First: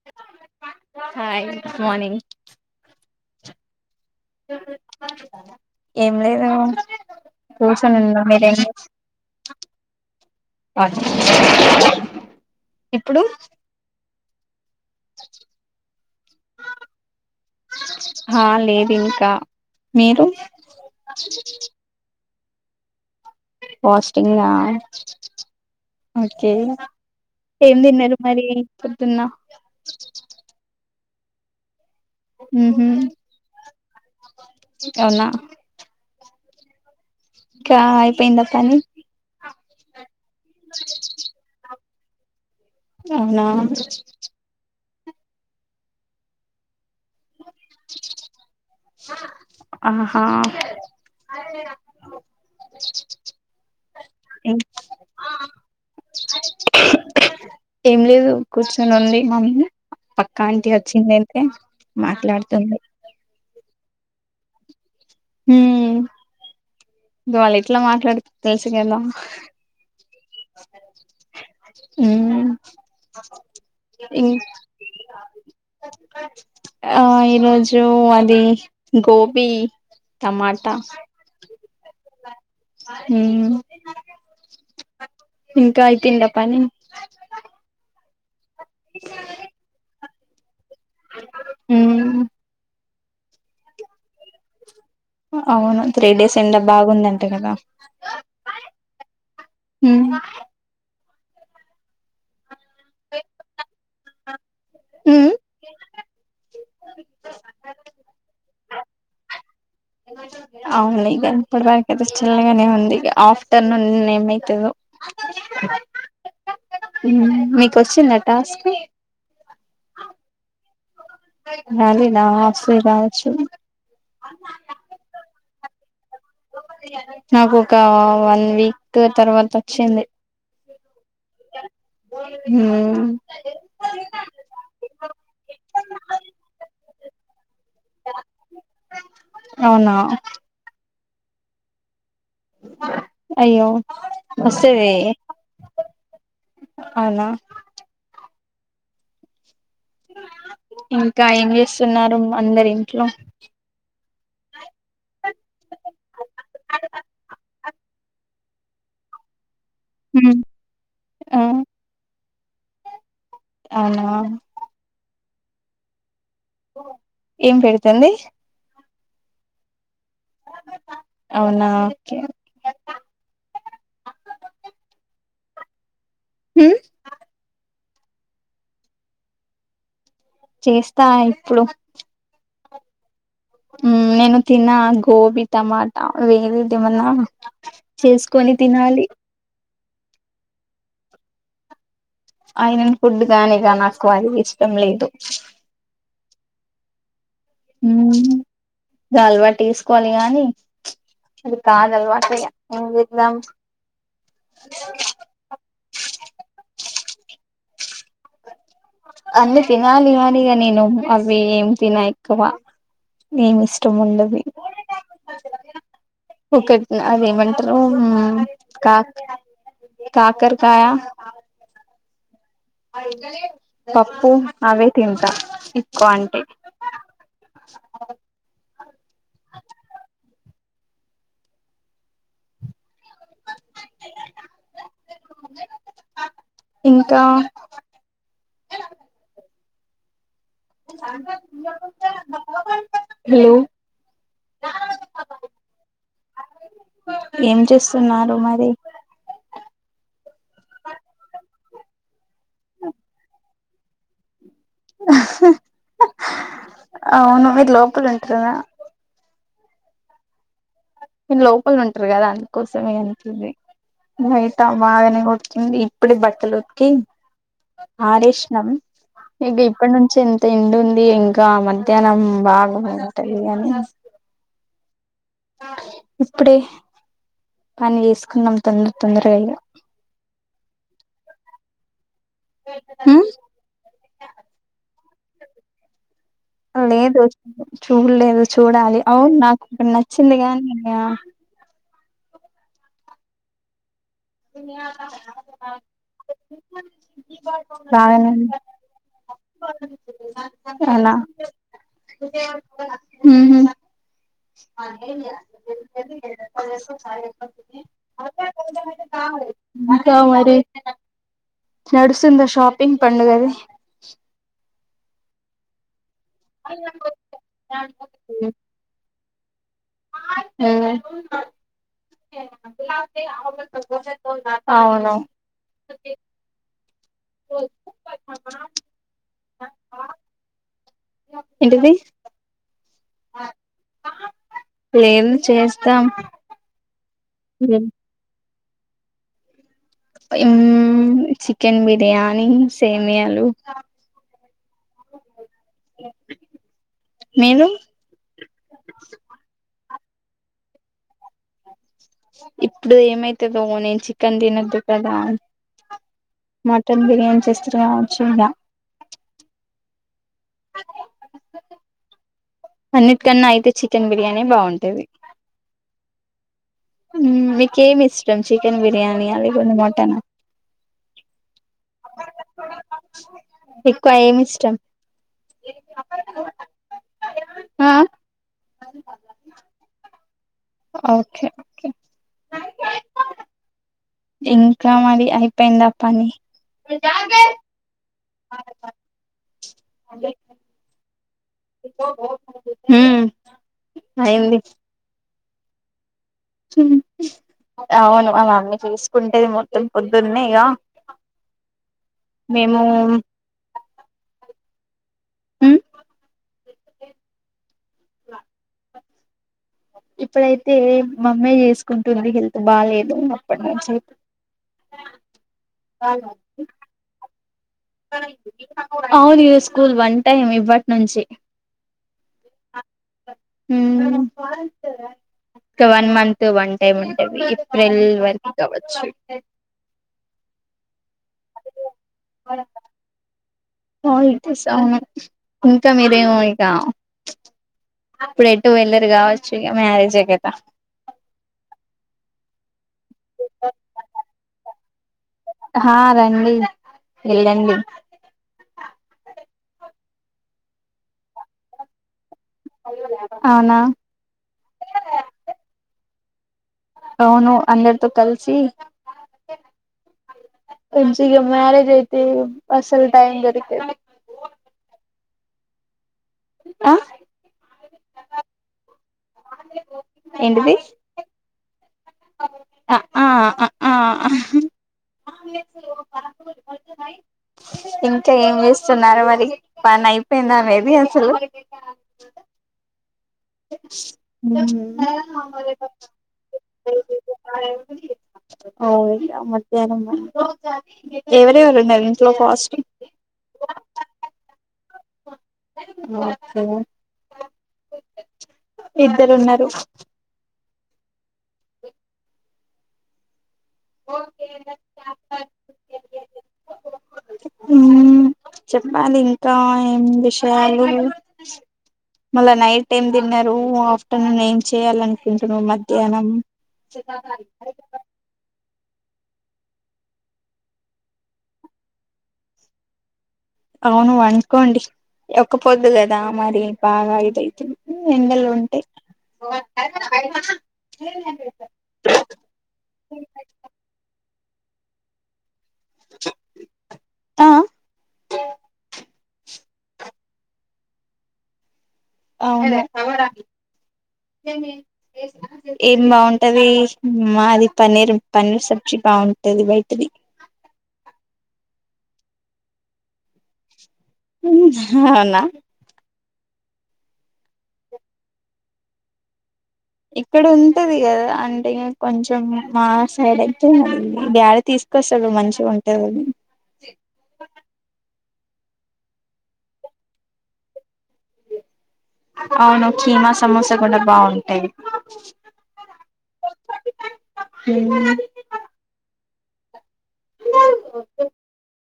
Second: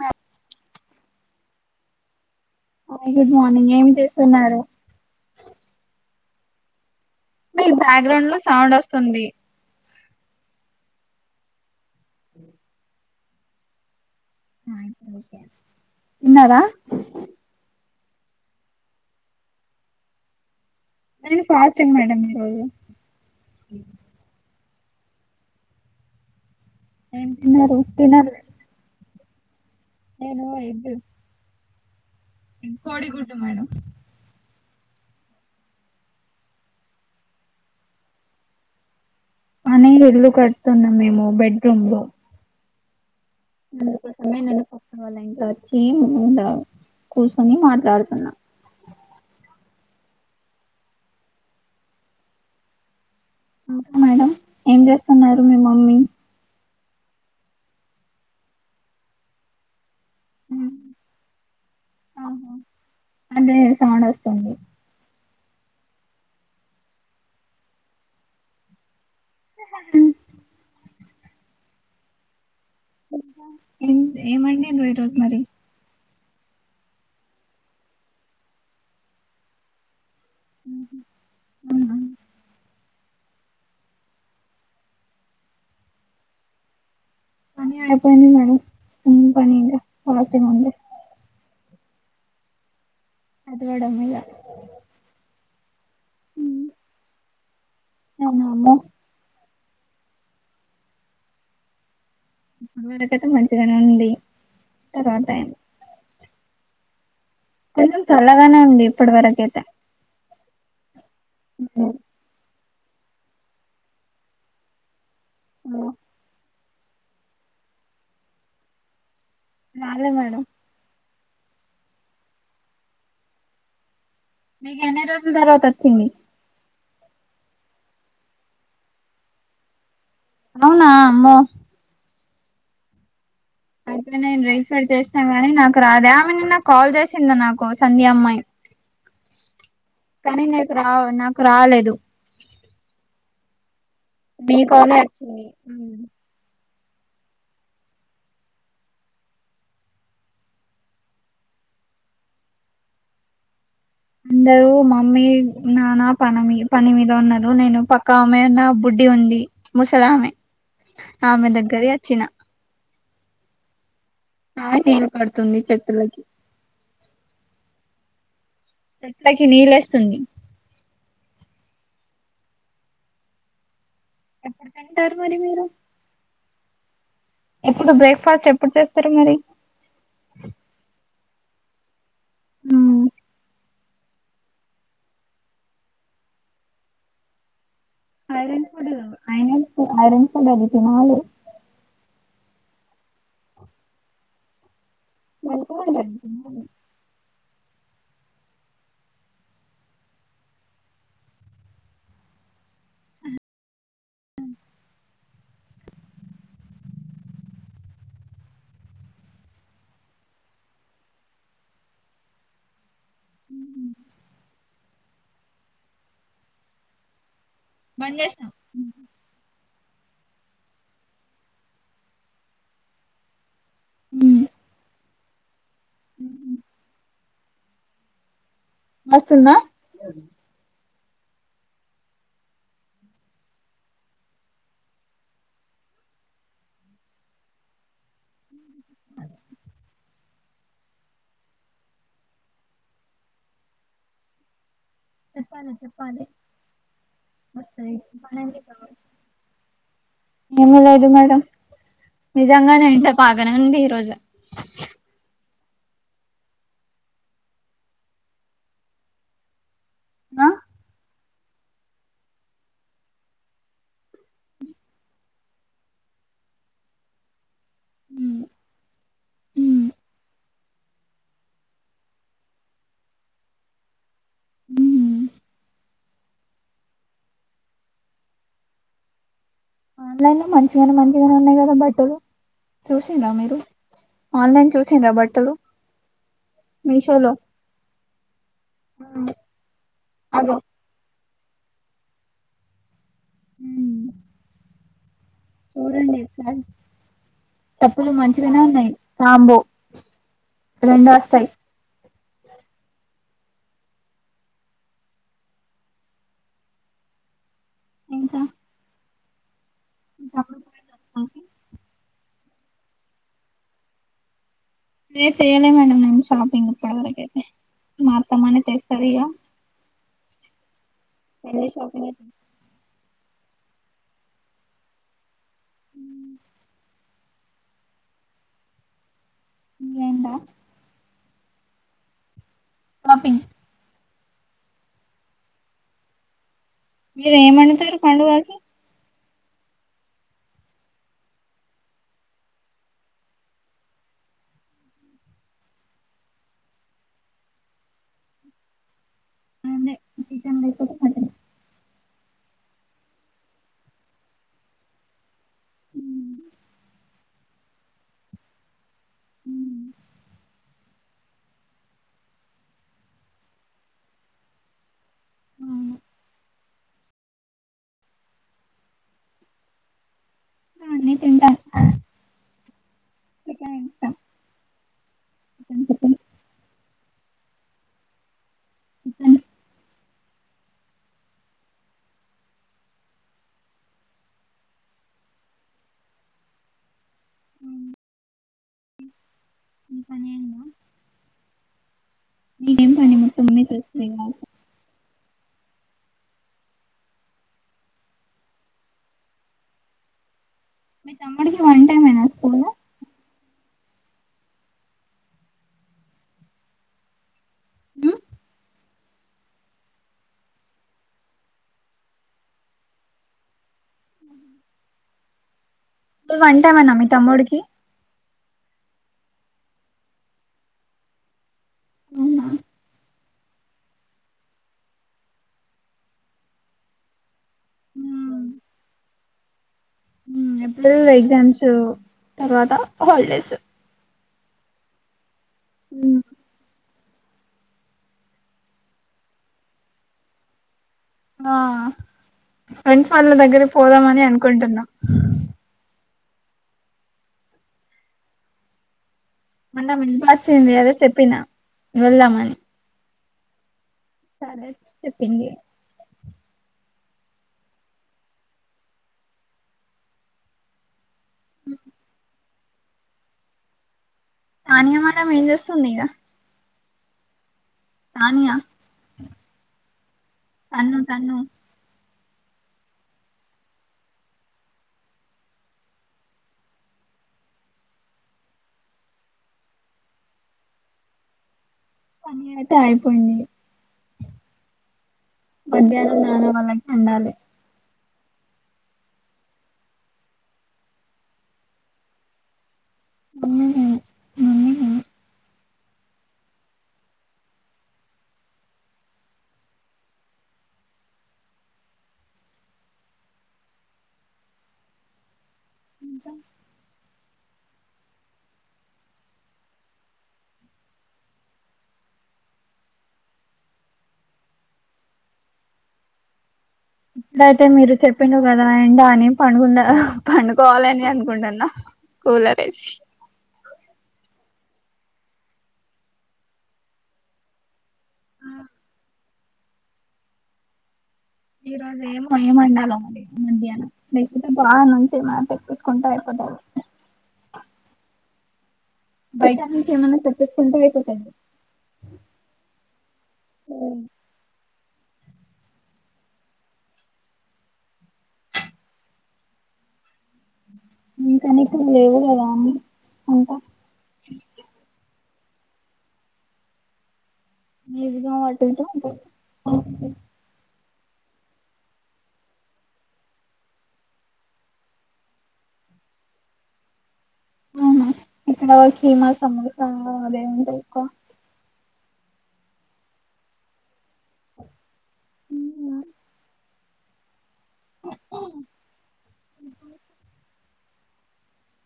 మా hi good morning good morning ఏం చేస్తు ఏ లేదు మీ కూర్చొని ఉన్నా బ్యాక్గ్రౌండ్ లో మీరేం సౌండ్ వస్తుంది అ అ ఎప్పుడు ఇన్నారా ఆ లేదు ఇంకా మీరు నేను ఫాస్టింగ్ మేడమ్ నేన అవునా ఫాస్టింగా ఓకే ఏం తిన్నారు మరి తన్న ఏను మా ఇదు ఇం ఉహు కోడి కుంట మేడం అవునా ఇంకా అయిపోయిందప్ప అని మన ఎల్ కడుతున్నా మేము బెడ్రూమ్ లో అవునా ఛీ ముండా రీ మాట్లాడుతున్నా ఆహా ఇంకా మేడం ఏం అ చేస్తున్నారు మీ మమ్మీ ఏం లేదు కూర్చొని ఉడి మమ్మీ పక్కా ఆంటీ వచ్చిందియిే మాట్లాడుతుంది చాన్ వస్తుంది హ ఇ వాళ్ళు ఎట్లా మాట్లాడు తెలుసు కదా ఉ ఏం ఏమండి ఈరోజు మరి ఆ ఈరోజు అది గోబీ టమాటా అవునా హ ఇంకా అయిపోయిందా పని పని అయిపోయింది మేడమ్ ఉ పనిడి మస్తే ముంది హ అదివాడం అమ్యా అవును త్రీ డేస్ ఎం బాగుందంటే కదా అనా అమ్మో హ ఇ వరకతే మంచిగానే ఉంది ఉమ్ తర్వాతాడి కొ చల్లగానే ఉంది ఇప్పటి వరకయితే అవున ఏం ప పార్ అతే చిల్లగానే ఉంది అ ఆఫ్టర్నుూన్ నేమ్రైతుదు ఏమో మీకొచ్చిందా టాస్క్ రాలేదు మేడమ్ రాలేదా [unintelligible] రావచ్చు [unintelligible] తర్వాత ఒచ్చింది నాకు ఒక వన్ వీక్ తర్వాత వచ్చింది అవునా అమ్మో హ అయితే నేను రీఫర్ చేస్తాను గాని నాకు రాదా ఆమె నిన్న కాల్ చేసి సింది నాకు సంధ్య అమ్మాయి అవునా కనీ ఆ నాకు రాలేదు అయ్యో మీ వస్తది కాలే వచ్చింది అవునా ఇంకా ఏం చేస్తున్నారు అందరు ఇంట్లో అందరూ మమ్మీ నానా పనమి పని మీద ఉన్నారు నేను పక్కా అమ్మాయి ఉన్న బుడ్డి ఉంది ముసలామె హ్మ్ ఆ ఆమె దగ్గరి అచ్చిన అవునా ఆమె నీళ్ళు పడుతుంది చెట్లకి ఏం పెడుతుంది చెట్లకి నీళ్ళు ఏస్తుంది అవునా ఓకే ఎప్పుడు తింటారు మరి మీరు హ ఇప్పుడు బ్రేక్ఫాస్ట్ ఎప్పుడు చేస్తారు మరి చేస్తా ఇప్పుడు అ నేను తిన్నా గోబీ టమాటా వేరేది ఏమన్నా చేసుకొని ఐరన్ ఫుడ్ తినాలి అయిన ఐరన్ ఫుడ్ ఆది తినాలి ఐరన్ ఫుడ్ గాని ఇగ నాకు అది ఇష్టం లేదు [inaudible] ఇగ అలవాటు చేసుకోవాలి గానీ అది కాదు అలవాటు ఇగ ఏం చేద్దాం అన్నీ తినాలి కానీ నేను అవి ఏం తిన ఎక్కువ ఏమి ఇష్టముండదు ఒకటి అదేమంట రూ బంద్ చేసినాం కా కాకరకాయ అయితే [unintelligible] పప్పు మ్మ్. అవే తింటా కొంటె అ వస్తున్నా ఇంకా హలో చెప్పాలి చెప్పాలి ఏం మడి చేస్తున్నారు మరి ఏమి లేదు మేడం నిజంగానేతింటా బగానే ఉండి ఈ రోజు అవును మీరు లోపల ఉంటారదా అ మీరు లోపల ఉంటారు కదా అందుకోసమే అంతది బయట బాగానే కొర్తుంది ఇప్పుడ బట్టలుకి మ్మ్. ఆరేష్నం ఇక మ్మ్. ఇప్పటి నుంచ ఎ ఎండు ఉంది ఇంకా మధ్యాహ్నం బాగు ఉంటుంది కాని ఉ ఇప్పుడే పని చేసుకున్నాం తొందర తొందరగా మంచిగా మంచిగానే ఉన్నాయి కదా బట్టలు చూసినరా మీరు ఆన్లైన్ చూసి రాబట్టలు లేదు చూడలేదు చూడాలి అవును నాకు ఒక్కటీ. నచ్చింది అగో కానీ హు యు చూడండి ఫ్రెండ్స్ తప్పులు బాగానే ఉంది మంచిగానే ఉన్నాయి సాంబో రెండు వస్తాయి హు అ చ ఇంకా ఆ ఇంకా మరి నడు వస్తుంద షాపింగ్ పండుగది లే చేయలే మేడ నం అ అత్తమ్మనే తెస్తది హు ఏ సోకలేదు అవును ఓకే జే ఏంటా [unintelligible] ఏంటిది షాపింగ్ లేదు చేస్తాం మీరు ఏం వండుతారు పండుగకి ఇం చికెన్ బిర్యానీ సేమియాలు నేను అదే చికెన్ లేకపోతే మటన్ ఇప్పుడు ఏమైతుదోగా నేను చికెన్ తినొద్దు కదా హ్మ్. మటన్ బిర్యానీ చేస్తే రావచ్చు ద హ్మ్ అన్నిటికన్నా అయితే చికెన్ బిర్యానీ బావుంటది ఉమ్మ్ ఉమ్మ్ మీకేం ఇష్టం చికెన్ బిర్యానియా లేకుంటే మటన్ అన్నీ తింటాను చికెన్ ఇష్టం ఎక్కువ ఏం ఇష్టం చికెన్ చికెన్ ఆ [inaudible] ఓకే ఓకే ఇంకా మరి అయిపోయిందా పని ఉమ్మ్ ఇంక నేను మ్మ్ మొత్తం మీ చేస్తది కాదు అయ్యింది అవును మా మమ్మీ చూసుకుంటేది మొత్తం పొద్దున్నే ఇగ మీ తమ్ముడికి వంటేమైనా వస్తుందా మేము మ్మ్ [inaudible] ఇప్పుడైతే మమ్మీ చేసుకుంటుంది హెల్త్ బాలేదు అప్పటి నుంచి దు వంటేమన్నా మీ తమ్ముడికి అవునీ స్కూల్ వన్ టైం ఇప్పటి నుంచి ఊహూ ఉమ్ క వన్ మంత్ వన్ టైమ్ ఉంటది ఏప్రిల్ వరకు కావచ్చు ఎప్పుడు వెయ్ గ్జామ్స్ తర్వాత హాలిడేసు వావ్ ఐతే సామే ఇంక మ్మ్. మీరేమో ఇక ఇప్పుడెటూ వెళ్ళరు కావచ్చు ఇగ మ్యారేజే కద ఆ ఫ్రెండ్స్ వాళ్ళ దగ్గరే పోదామని అనుకుంటున్నా హా రండి ఎళ్ళండి మళ్ళ [unintelligible] అదే చెప్పినా వెళ్దామని అవునా సరే చెప్పింది అవును అందరితో కలిసి ఇగ మ్యారేజ్ అయితే అసలు టైం దొరికితే తనియా మేడం ఏం చేస్తుంది ఇంగ ఆ తనియా ఏంటిది తన్ను తన్ను ఇంకా ఏం చేస్తున్నారు మరి పని అయిపోయింద మీది అసలు థ్యాంక్ పిన్ని హుమ్ మధ్యాహ్నం నాన్న వాళ్ళకి వండాలి అవు మధ్యాహ్నమా ఎవర ఎవరున్నారు ఇంట్లో ఫాస్టింగ్. మమ్మీ నేను, మమ్మీ నేను ఇద్దరు ఉన్నారు ఓకే ఇంకా హ్మ్మ్ చెప్పాలి ఇంకా ఏం విషయాలు మళ్ళా నైట్ ఏం తిన్నారు ఆఫ్టర్నూన్ ఏం చేయాల అనుకుంటున్నా మధ్యాహ్నం ఇ అయితే మీరు చెప్పిండరు కద ఫ్రెండ అని పండుకున్న పండుకోవాలని అనుకుంటున్నా కలర్ యేసి. అవును పనుకోండి ఒక్కపోద్దు కథ మరి బాగా ఇదైతది ఎండలు ఉంటాయి. ఈ రోజు ఎమ్ వండి వండాలో మరి మధ్యాహ్నం. ఇటూ బానుంటి నాకైతే కొంటా ఐపోతది. ఆ బయట నుంచి ఏమన్నా తెప్పించుకుంటే అయిపోతాది. అవునా ఏం బాగుంటది. మాది పన్నీర్, పన్నీర్ సబ్జీ బాగుంటది బయటిది. ఇంకా నీకు లేవదు కదా అంతా అవునా నీ సుగవటంటే ఉంటాది ఎక్కడ ఉండ్ ఉంటది కదా అంటే కొంచెం మా సైడ్ అయితే డాడీ తీసుకొస్తాడు మంచిగా ఉంటది. అవునా ఇక్కడ కీమ సమోసా అదే ఉంటాయి. ఎక్కువ అవును కీమా సమోసా కూడా బావుంటాయి. తిన్ ఉహ్